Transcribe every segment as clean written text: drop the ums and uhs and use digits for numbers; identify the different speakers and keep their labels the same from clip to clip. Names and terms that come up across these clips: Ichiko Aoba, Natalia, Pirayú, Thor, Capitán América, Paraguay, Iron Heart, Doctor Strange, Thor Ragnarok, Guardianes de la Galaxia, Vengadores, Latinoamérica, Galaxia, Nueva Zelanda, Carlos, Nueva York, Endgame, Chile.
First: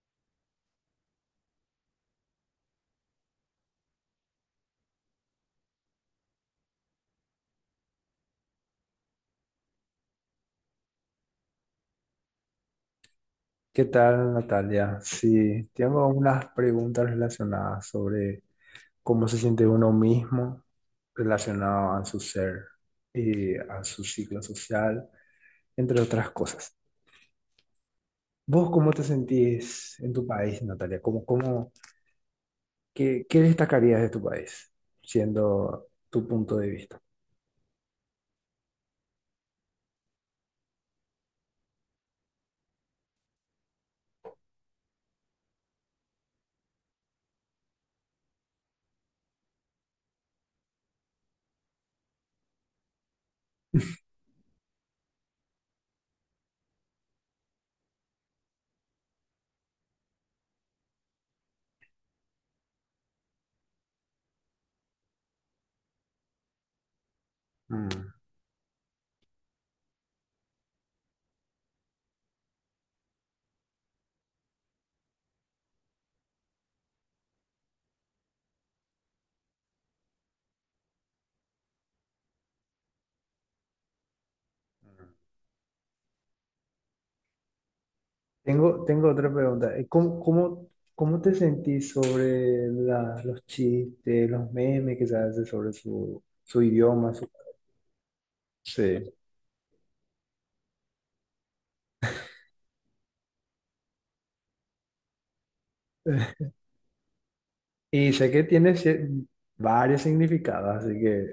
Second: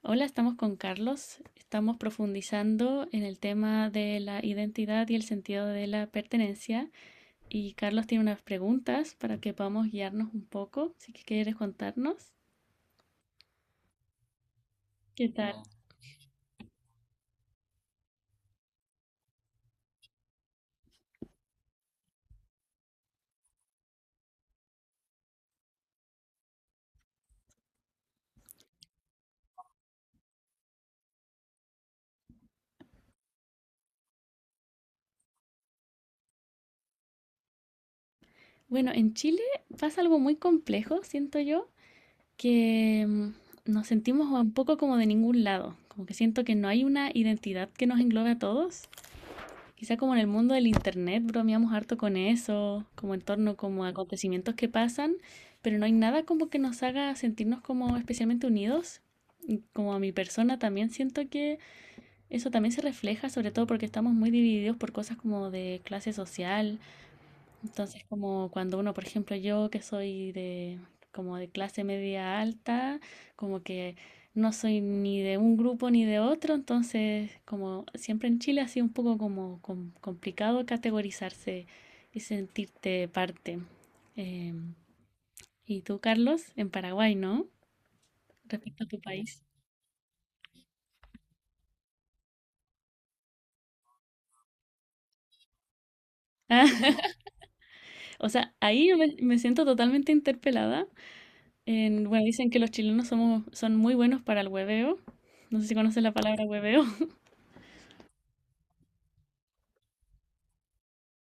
Speaker 1: Hola, estamos con Carlos. Estamos profundizando en el tema de la identidad y el sentido de la pertenencia. Y Carlos tiene unas preguntas para que podamos guiarnos un poco, si que quieres contarnos.
Speaker 2: ¿Qué tal, Natalia?
Speaker 1: ¿Qué tal?
Speaker 2: Sí, tengo unas preguntas relacionadas sobre cómo se siente uno mismo relacionado a su ser y a su ciclo social, entre otras cosas. ¿Vos cómo te sentís en tu país, Natalia? ¿Qué destacarías de tu país, siendo tu punto de vista?
Speaker 1: Bueno, en Chile pasa algo muy complejo, siento yo, que nos sentimos un poco como de ningún lado, como que siento que no hay una identidad que nos englobe a todos. Quizá como en el mundo del internet bromeamos harto con eso, como en torno como a acontecimientos que pasan, pero no hay nada como que nos haga sentirnos como especialmente unidos. Y como a mi persona también siento que eso también se refleja, sobre todo porque estamos muy divididos por cosas como de clase social, entonces,
Speaker 2: Mm.
Speaker 1: como cuando uno, por ejemplo, yo que soy de como de clase media alta, como que no soy ni de un grupo ni de otro, entonces como siempre en Chile ha sido un poco como complicado categorizarse y sentirte parte. Em, ¿Y tú, Carlos, en Paraguay, no? Respecto
Speaker 2: Tengo,
Speaker 1: a tu
Speaker 2: tengo otra
Speaker 1: país.
Speaker 2: pregunta. ¿Cómo te sentís sobre los chistes, los memes que se hacen sobre su idioma?
Speaker 1: O sea, ahí yo
Speaker 2: Sí.
Speaker 1: me siento totalmente interpelada. Bueno, dicen que los son muy buenos para el hueveo. No sé si conoces la palabra hueveo.
Speaker 2: Y sé que tiene varios significados, así que...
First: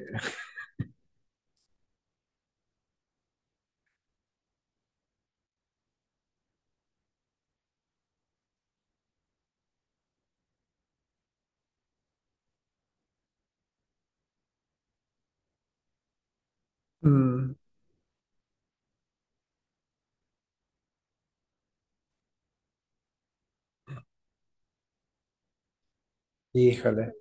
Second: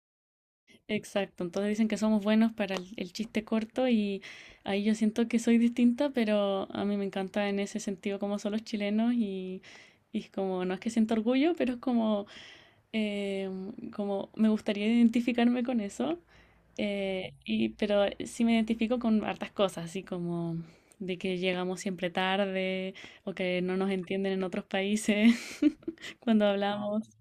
Speaker 1: Exacto, entonces dicen que somos buenos para el chiste corto y ahí yo siento que soy distinta, pero a mí me encanta en ese sentido cómo son los chilenos y es como, no es que siento orgullo, pero es como, eh, como me gustaría identificarme con eso,
Speaker 2: mm,
Speaker 1: pero sí me identifico con hartas cosas, así como de que llegamos siempre tarde o que no nos entienden en otros países cuando hablamos.
Speaker 2: Híjole.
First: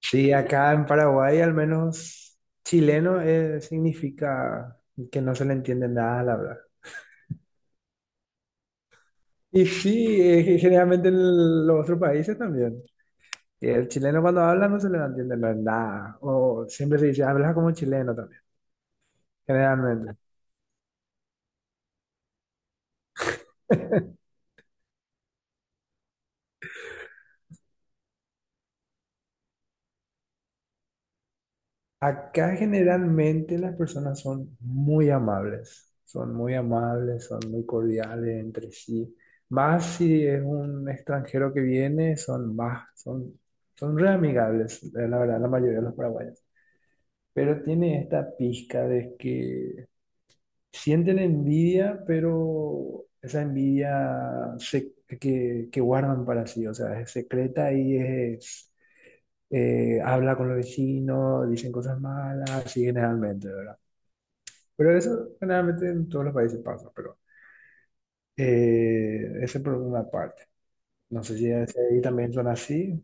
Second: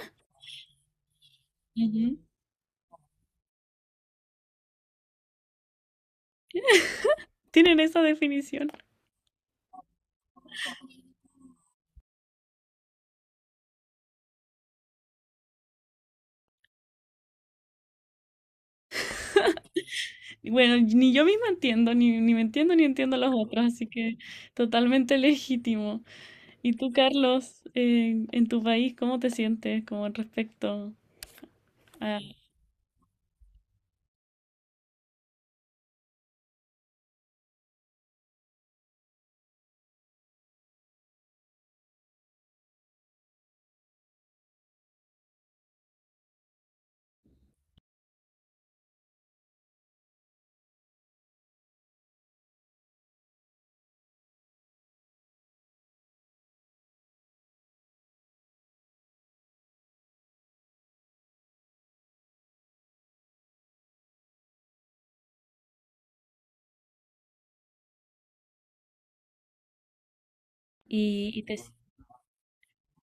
Speaker 2: Sí, acá en Paraguay al
Speaker 1: Ujú.
Speaker 2: menos chileno significa que no se le entiende nada al hablar.
Speaker 1: ¿Tienen esa definición?
Speaker 2: Y sí, generalmente en los otros países también. Y el chileno cuando habla no se le entiende nada. O siempre se dice, habla como chileno también, generalmente.
Speaker 1: Y bueno, ni yo misma entiendo, ni me entiendo ni entiendo a los otros, así que totalmente legítimo. ¿Y tú, Carlos, en tu país, cómo te sientes como respecto a...
Speaker 2: Acá generalmente las personas son muy amables, son muy amables, son muy cordiales entre sí. Más si es un extranjero que viene, son re amigables, la verdad, la mayoría de los paraguayos. Pero tiene esta pizca de que sienten envidia, pero esa que guardan para sí, o sea, es secreta y es habla con los vecinos, dicen cosas malas, así generalmente, ¿verdad? Pero eso generalmente en todos los países pasa, pero ese por una parte. No
Speaker 1: Y,
Speaker 2: sé
Speaker 1: y
Speaker 2: si
Speaker 1: te,
Speaker 2: ahí también son así.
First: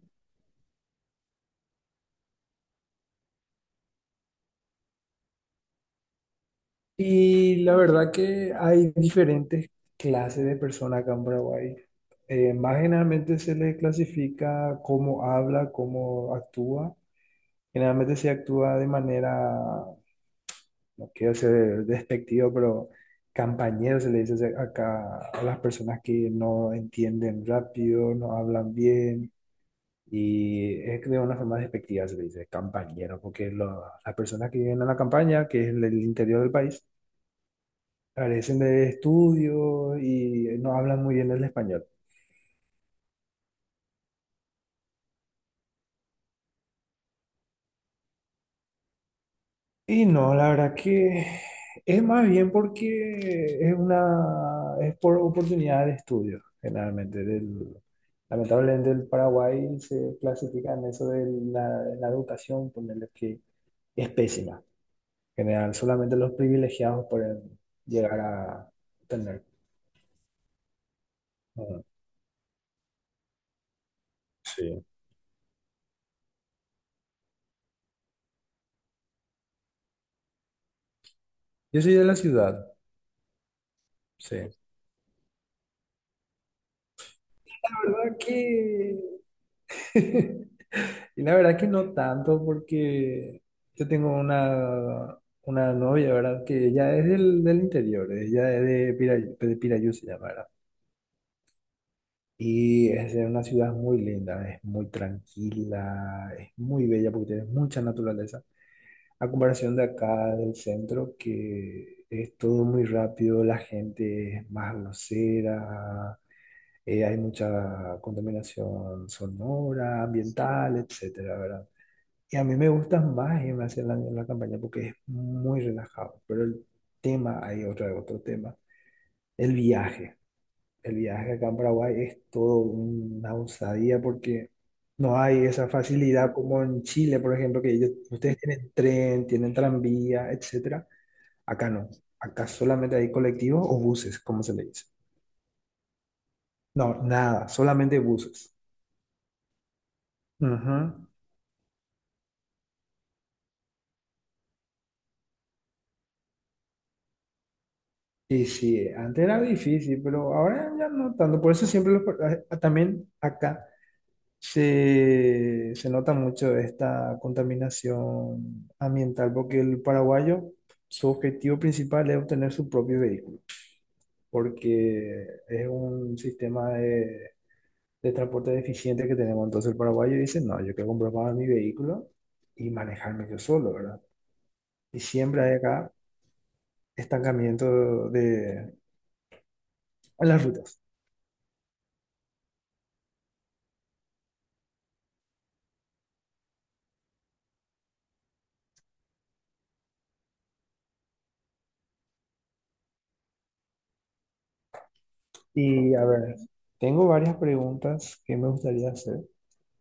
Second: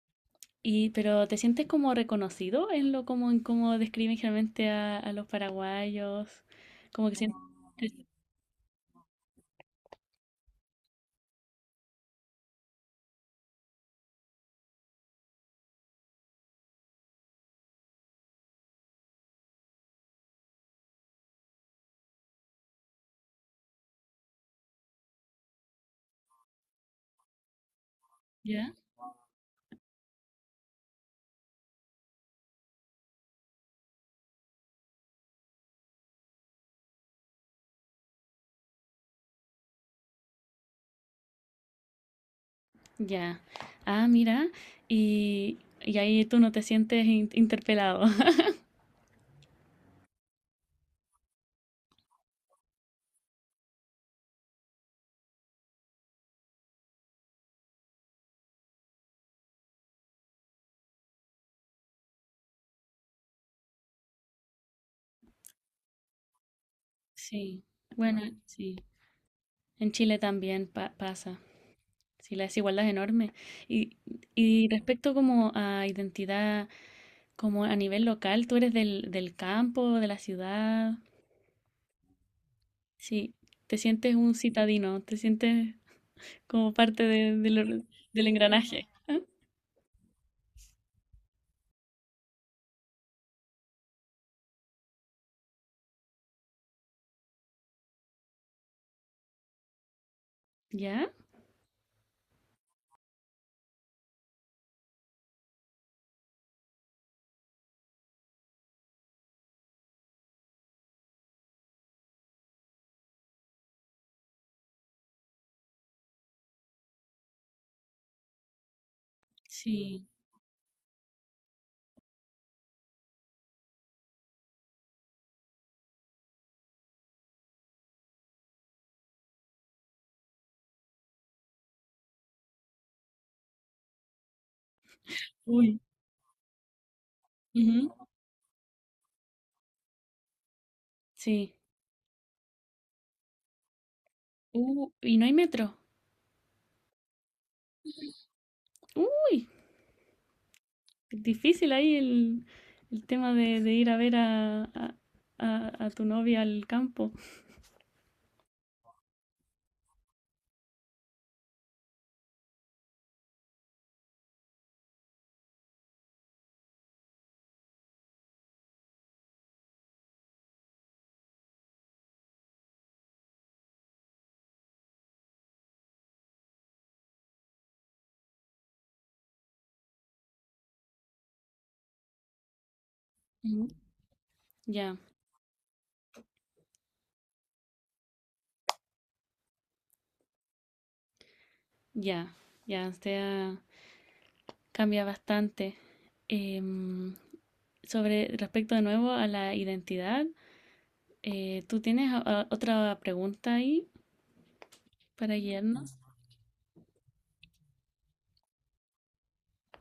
Speaker 1: pero ¿te sientes como reconocido en lo como en cómo describen generalmente a los paraguayos? Como que sientes...
Speaker 2: Y la verdad que hay diferentes clases de personas acá en Paraguay. Más generalmente se les clasifica cómo habla, cómo actúa. Generalmente se actúa de manera no quiero ser despectivo, pero campañeros se le dice acá a las personas que no entienden rápido, no
Speaker 1: ¿Ya?
Speaker 2: hablan bien. Y es que de una forma despectiva se le dice campañero, porque las personas que viven en la campaña, que es el interior del país, carecen de estudios y no hablan muy bien el español.
Speaker 1: Ya. Ah, mira. Y ahí tú no te sientes interpelado.
Speaker 2: Y no, la verdad que es más bien porque es por oportunidad de estudio, generalmente. Lamentablemente el Paraguay se clasifica en eso de la, la educación, ponerle que es pésima. En general, solamente los privilegiados pueden
Speaker 1: Sí.
Speaker 2: llegar
Speaker 1: Bueno,
Speaker 2: a
Speaker 1: sí.
Speaker 2: tener.
Speaker 1: En Chile también pasa.
Speaker 2: Ah,
Speaker 1: Sí, la desigualdad es enorme. Y, y
Speaker 2: sí.
Speaker 1: respecto como a identidad, como a nivel local, tú eres del campo, de la ciudad.
Speaker 2: Yo soy de la ciudad,
Speaker 1: Sí, te sientes un
Speaker 2: sí. La
Speaker 1: citadino, te sientes como parte de
Speaker 2: verdad
Speaker 1: del engranaje.
Speaker 2: que Y la verdad que no tanto porque yo tengo una novia, ¿verdad? Que ella es del interior, ella es de Pirayu, de Pirayú se llama, ¿verdad?
Speaker 1: ¿Ya?
Speaker 2: Y es de una ciudad muy linda, es muy tranquila, es muy bella porque tiene mucha naturaleza. A comparación de acá del centro, que es todo muy rápido, la gente es más grosera, hay mucha contaminación sonora,
Speaker 1: Sí.
Speaker 2: ambiental, etcétera, ¿verdad? Y a mí me gusta más en Nueva Zelanda en la campaña porque es muy relajado. Pero el tema, hay otro tema, el viaje. El viaje acá en Paraguay es todo una osadía porque no hay esa
Speaker 1: Uy,
Speaker 2: facilidad como en Chile, por ejemplo, que
Speaker 1: ujú,
Speaker 2: ustedes tienen tren, tienen tranvía, etcétera.
Speaker 1: sí.
Speaker 2: Acá no. Acá solamente hay colectivos o buses, como se le dice.
Speaker 1: Y no hay metro.
Speaker 2: No, nada, solamente buses.
Speaker 1: Uy,
Speaker 2: Ujú.
Speaker 1: difícil ahí el tema de ir a ver a tu novia al campo.
Speaker 2: Y sí, antes era difícil, pero ahora ya no tanto. Por eso siempre los, por- a- También acá se nota mucho esta contaminación ambiental porque el paraguayo, su objetivo principal es obtener su propio vehículo, porque es un sistema de transporte deficiente que tenemos. Entonces el paraguayo dice, no, yo quiero comprar para mi vehículo y manejarme yo
Speaker 1: Ujú.
Speaker 2: solo, ¿verdad?
Speaker 1: Ya,
Speaker 2: Y siempre hay acá estancamiento en las rutas.
Speaker 1: ya, ya, o sea... Cambia bastante. Em, Sobre respecto de nuevo a la identidad, ¿tú tienes otra pregunta ahí para
Speaker 2: Y
Speaker 1: guiarnos?
Speaker 2: a ver, tengo varias preguntas que me gustaría hacer.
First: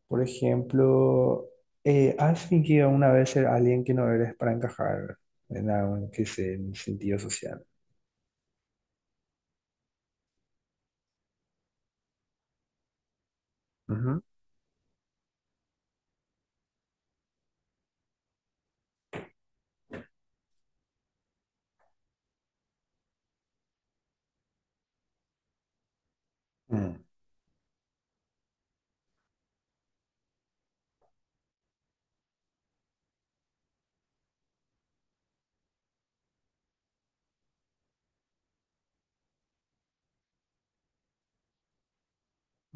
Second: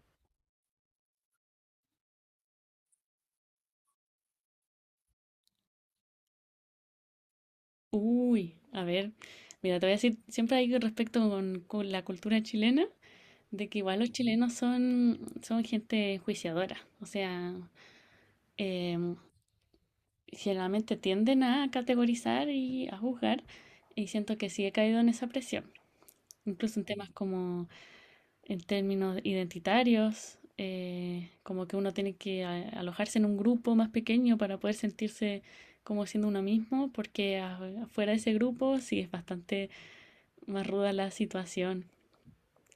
Speaker 2: Por ejemplo, ¿has fingido una vez ser alguien que no eres para encajar en algún, qué sé, en sentido social?
Speaker 1: Uy, a ver, mira, te voy a decir, siempre hay respecto con la cultura chilena, de que igual los
Speaker 2: Ujú.
Speaker 1: son gente enjuiciadora, o sea, em, generalmente tienden a categorizar y a juzgar, y siento que sí he caído en esa presión, incluso en
Speaker 2: Mm,
Speaker 1: temas como en términos identitarios, como que uno tiene que alojarse en un grupo más pequeño para poder sentirse como siendo uno mismo, porque afuera de ese grupo sí es bastante más ruda la situación.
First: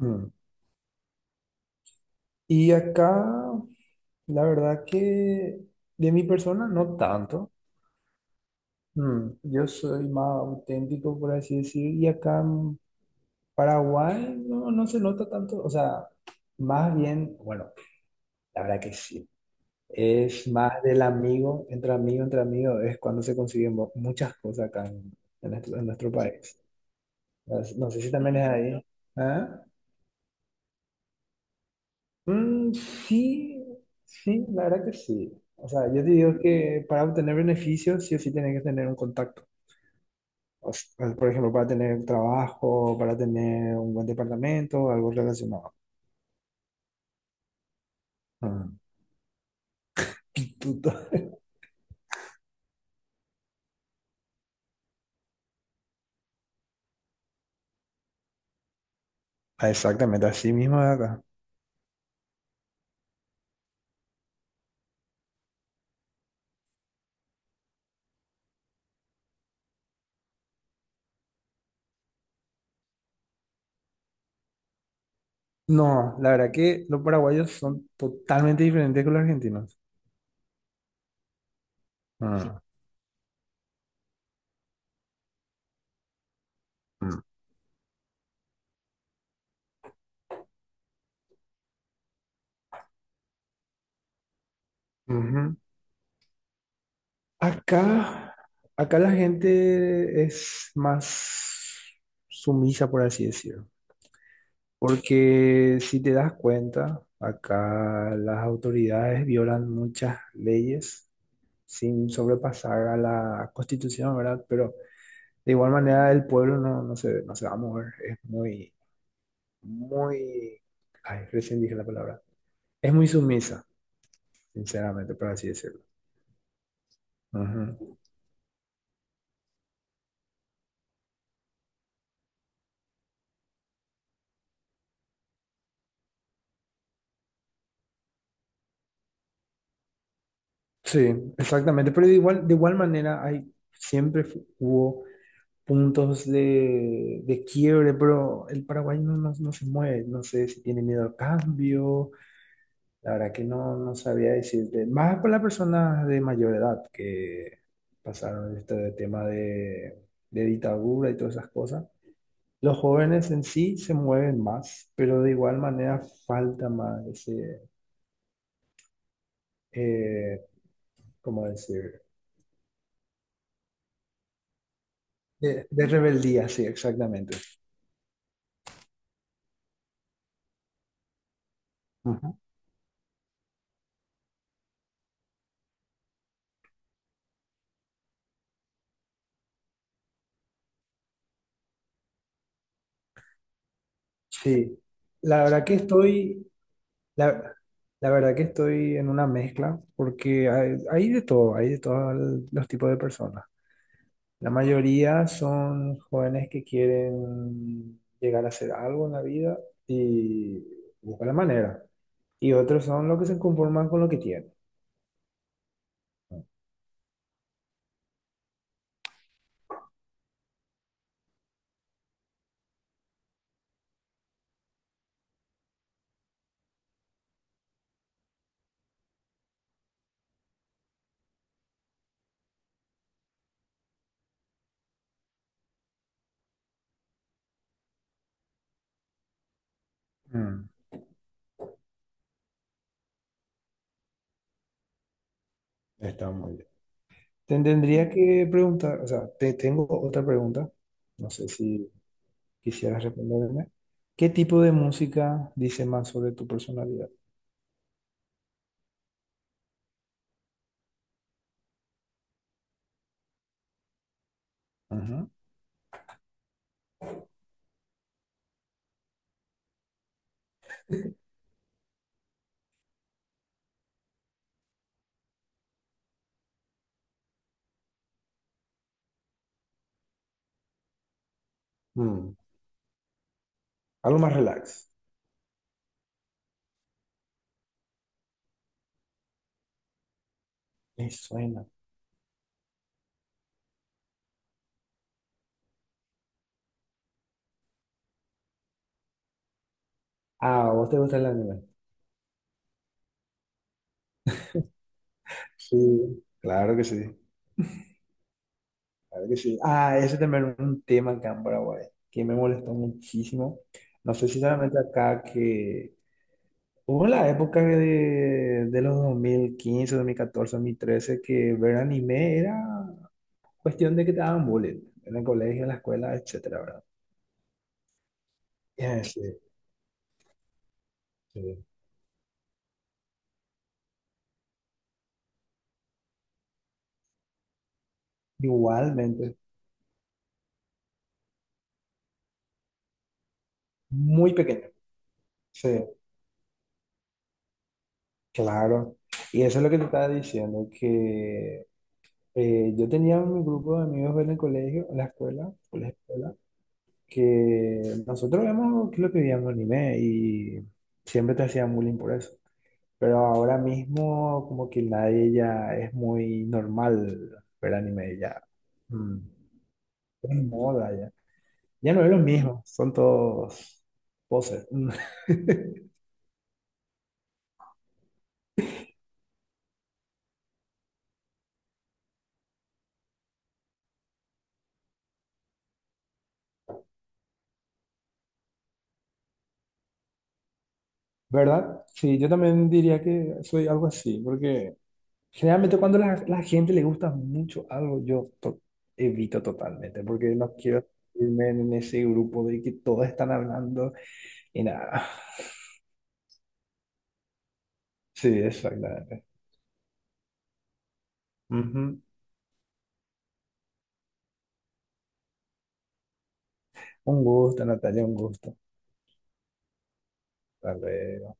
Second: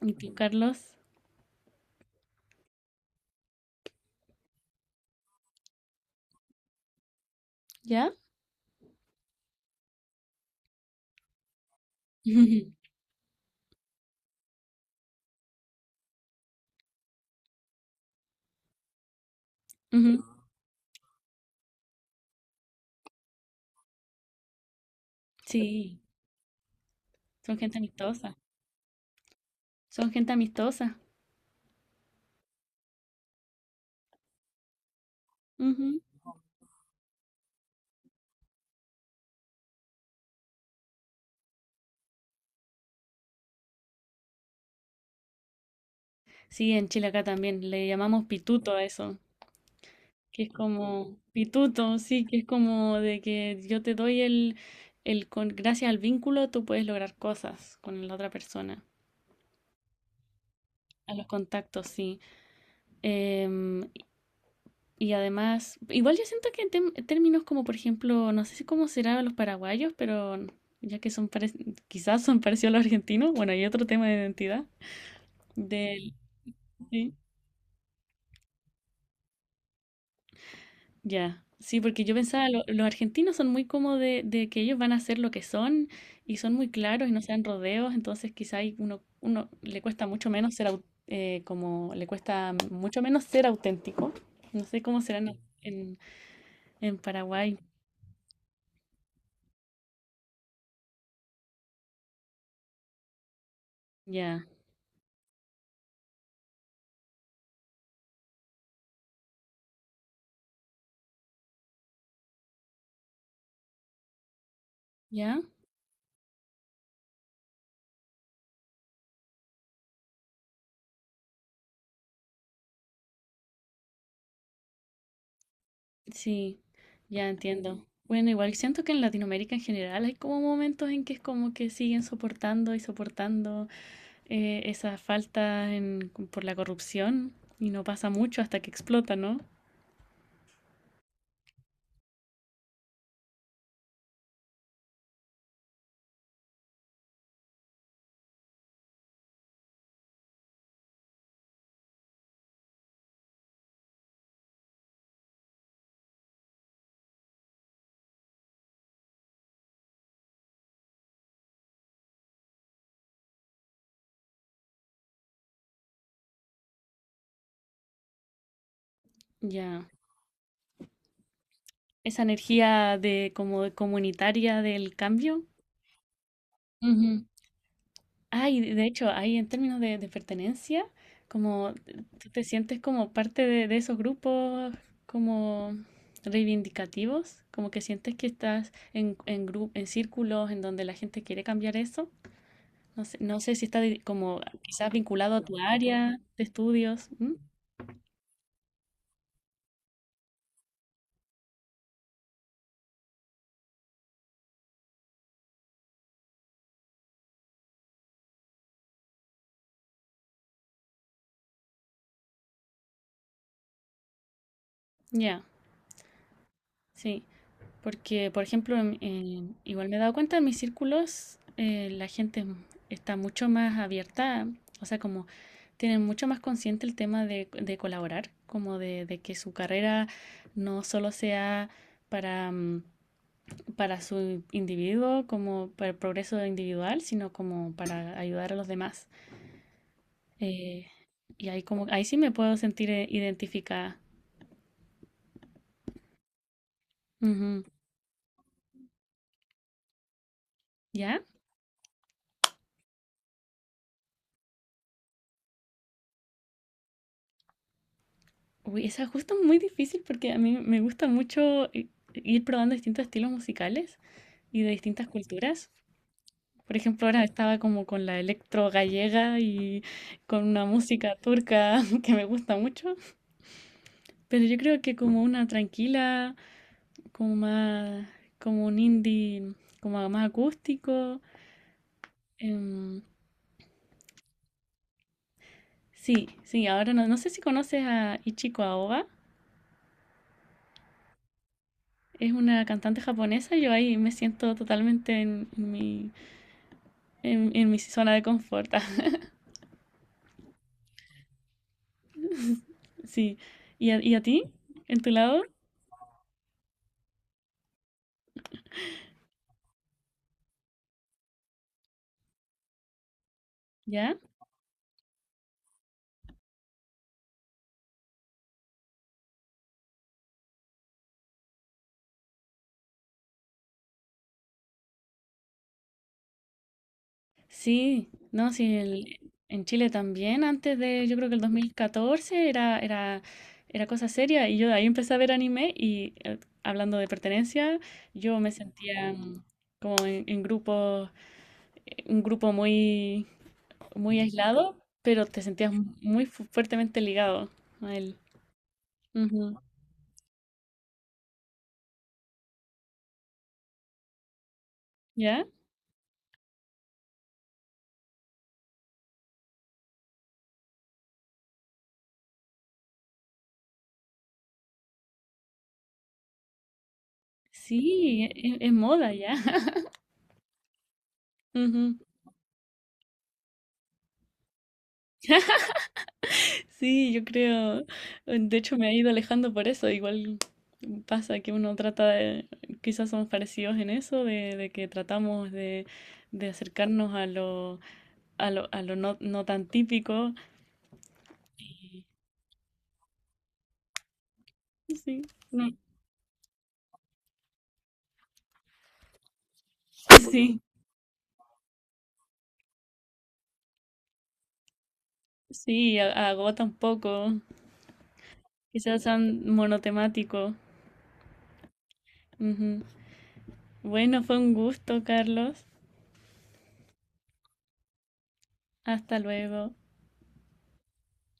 Speaker 1: ¿Y tú, Carlos?
Speaker 2: Y acá, la verdad que de mi persona no tanto.
Speaker 1: ¿Ya?
Speaker 2: Yo soy más auténtico, por así decir, y acá
Speaker 1: Ujú.
Speaker 2: en Paraguay no, no se nota tanto. O sea, más bien, bueno, la verdad que sí.
Speaker 1: Ujú.
Speaker 2: Es más del amigo, entre amigo, entre amigo, es cuando se consiguen muchas cosas acá en, en nuestro, en
Speaker 1: Sí,
Speaker 2: nuestro país.
Speaker 1: son gente
Speaker 2: No sé si también
Speaker 1: amistosa.
Speaker 2: es ahí. ¿Ah?
Speaker 1: Son gente amistosa.
Speaker 2: Mm, sí, sí, la verdad que sí. O sea,
Speaker 1: Ujú.
Speaker 2: yo te digo que para obtener beneficios, sí o sí tienes que tener un contacto. O sea, por ejemplo, para tener trabajo, para tener un buen departamento, algo relacionado.
Speaker 1: Sí, en Chile acá también le llamamos
Speaker 2: Ah,
Speaker 1: pituto a eso. Que es
Speaker 2: pituto.
Speaker 1: como pituto, sí, que es como de que yo te doy el con, gracias al vínculo tú puedes lograr cosas con la otra persona.
Speaker 2: Ah, exactamente, así mismo de
Speaker 1: A
Speaker 2: acá.
Speaker 1: los contactos, sí. Em, y además, igual yo siento que en términos como, por ejemplo, no sé si cómo será los paraguayos, pero ya que son quizás son parecidos a los argentinos, bueno, hay otro tema de identidad. Del,
Speaker 2: No, la verdad que los
Speaker 1: sí.
Speaker 2: paraguayos son totalmente diferentes que los argentinos.
Speaker 1: Ya, sí, porque yo pensaba,
Speaker 2: Ah,
Speaker 1: los argentinos son muy como de que ellos van a ser lo que son y son muy claros y no
Speaker 2: mm.
Speaker 1: se dan rodeos, entonces quizá ahí uno le cuesta mucho menos ser como le cuesta mucho menos ser auténtico. No sé cómo serán
Speaker 2: Ujú.
Speaker 1: en Paraguay.
Speaker 2: Acá, acá la gente es más sumisa, por así decirlo,
Speaker 1: Ya,
Speaker 2: porque si te das cuenta, acá las autoridades violan muchas leyes sin sobrepasar a la Constitución, ¿verdad? Pero
Speaker 1: ya,
Speaker 2: de igual manera el pueblo no se va a mover, es muy, muy, ay, recién dije la palabra, es muy sumisa, sinceramente, por así decirlo.
Speaker 1: sí, ya
Speaker 2: Ujú.
Speaker 1: entiendo. Bueno, igual siento que en Latinoamérica en general hay como momentos en que es como que siguen soportando y soportando. Esa falta por la corrupción y no pasa mucho hasta que explota, ¿no?
Speaker 2: Sí, exactamente, pero de igual manera siempre hubo puntos de quiebre, pero el Paraguay no se mueve, no sé si tiene miedo al cambio, la verdad que no sabía decirte, más por las personas de mayor edad que pasaron este tema de dictadura y todas esas cosas. Los jóvenes en sí se mueven más, pero de igual manera falta más ese,
Speaker 1: Ya.
Speaker 2: eh, ¿cómo decir?
Speaker 1: Esa energía de como de comunitaria del cambio.
Speaker 2: De rebeldía, sí,
Speaker 1: Ujú.
Speaker 2: exactamente.
Speaker 1: Ah, y de hecho, ahí en términos de pertenencia, como tú
Speaker 2: Ajá.
Speaker 1: te sientes como parte de esos grupos como reivindicativos, como que sientes que estás en círculos en donde la gente quiere cambiar eso. No sé, no sé si está como
Speaker 2: Sí,
Speaker 1: quizás vinculado a
Speaker 2: la
Speaker 1: tu
Speaker 2: verdad que
Speaker 1: área de
Speaker 2: estoy,
Speaker 1: estudios. ¿M?
Speaker 2: la, la verdad que estoy en una mezcla porque hay de todo, hay de todos los tipos de personas. La mayoría son jóvenes que quieren llegar a hacer algo en la vida y buscan la manera. Y otros son los que se conforman con lo que tienen.
Speaker 1: Ya. Sí, porque por ejemplo, igual me he dado cuenta en mis círculos, la gente está mucho más abierta, o sea, como tienen mucho más consciente el tema de colaborar, como de que su carrera no solo sea para, mm, para su individuo, como para el progreso individual, sino como para ayudar a los demás.
Speaker 2: Mm,
Speaker 1: Eh, y ahí como, ahí sí me puedo sentir identificada.
Speaker 2: Está muy bien. Te
Speaker 1: Ujú.
Speaker 2: tendría que preguntar, o sea, te tengo otra pregunta.
Speaker 1: ¿Ya?
Speaker 2: No sé si. ¿Quisieras responderme? ¿Qué tipo de música dice más sobre tu personalidad?
Speaker 1: Uy, esa es justo muy difícil porque a mí me gusta mucho ir probando distintos estilos musicales y de distintas
Speaker 2: Ajá.
Speaker 1: culturas. Por ejemplo, ahora estaba como con la electro gallega y con una música turca que me gusta mucho, pero yo creo que como una tranquila, como más, como un indie, como más acústico.
Speaker 2: Mm,
Speaker 1: em,
Speaker 2: Algo más relax.
Speaker 1: sí, sí, ahora no, no sé si conoces a Ichiko Aoba,
Speaker 2: Me suena.
Speaker 1: es una cantante japonesa, yo ahí me siento totalmente en mi zona de confort.
Speaker 2: Ah, ¿a vos te gusta el anime?
Speaker 1: Sí. ¿Y y a ti? ¿En tu lado?
Speaker 2: Sí, claro que sí. Claro que sí. Ah, ese también es un tema acá en Paraguay que me molestó muchísimo. No
Speaker 1: ¿Ya?
Speaker 2: sé si solamente acá que hubo la época de los dos mil quince 2014 2013 que ver anime era cuestión de que te daban bullying en el colegio, en la escuela, etcétera, ¿verdad?
Speaker 1: Sí. No, sí, el-
Speaker 2: Sí,
Speaker 1: En Chile también, antes de, yo creo que el dos
Speaker 2: sí.
Speaker 1: mil catorce era cosa seria y yo de ahí empecé a ver anime y hablando de pertenencia, yo me sentía
Speaker 2: Igualmente,
Speaker 1: como en grupo, un grupo muy, muy
Speaker 2: muy pequeño.
Speaker 1: aislado, pero te
Speaker 2: Sí,
Speaker 1: sentías muy fuertemente ligado a él.
Speaker 2: claro. Y
Speaker 1: Ujú.
Speaker 2: eso es lo que te estaba diciendo, que yo tenía un grupo de amigos en el colegio, en la
Speaker 1: ¿Ya?
Speaker 2: escuela, en la escuela, que nosotros vemos que lo que veíamos anime y siempre te hacían bullying por eso. Pero ahora mismo como que nadie ya es muy normal ver anime
Speaker 1: Sí,
Speaker 2: ya.
Speaker 1: es, moda
Speaker 2: Mm,
Speaker 1: ya.
Speaker 2: Es moda ya. Ya
Speaker 1: Ujú.
Speaker 2: no es lo mismo, son todos poses.
Speaker 1: Sí, yo creo, de hecho me he ido alejando por eso, igual pasa que uno trata de, quizás somos parecidos en eso, de que tratamos de acercarnos a lo no tan típico.
Speaker 2: ¿Verdad?
Speaker 1: y-
Speaker 2: Sí, yo también diría que soy algo así, porque
Speaker 1: Sí, no,
Speaker 2: generalmente cuando la gente le gusta mucho algo, yo evito totalmente, porque no
Speaker 1: sí,
Speaker 2: quiero irme en ese grupo de que todos están hablando y nada.
Speaker 1: sí, agota un poco,
Speaker 2: Sí,
Speaker 1: quizás
Speaker 2: exactamente.
Speaker 1: sean monotemático.
Speaker 2: Ujú.
Speaker 1: Ujú. Bueno, fue un gusto, Carlos.
Speaker 2: Un gusto, Natalia, un gusto.
Speaker 1: Hasta luego.
Speaker 2: Tal vez.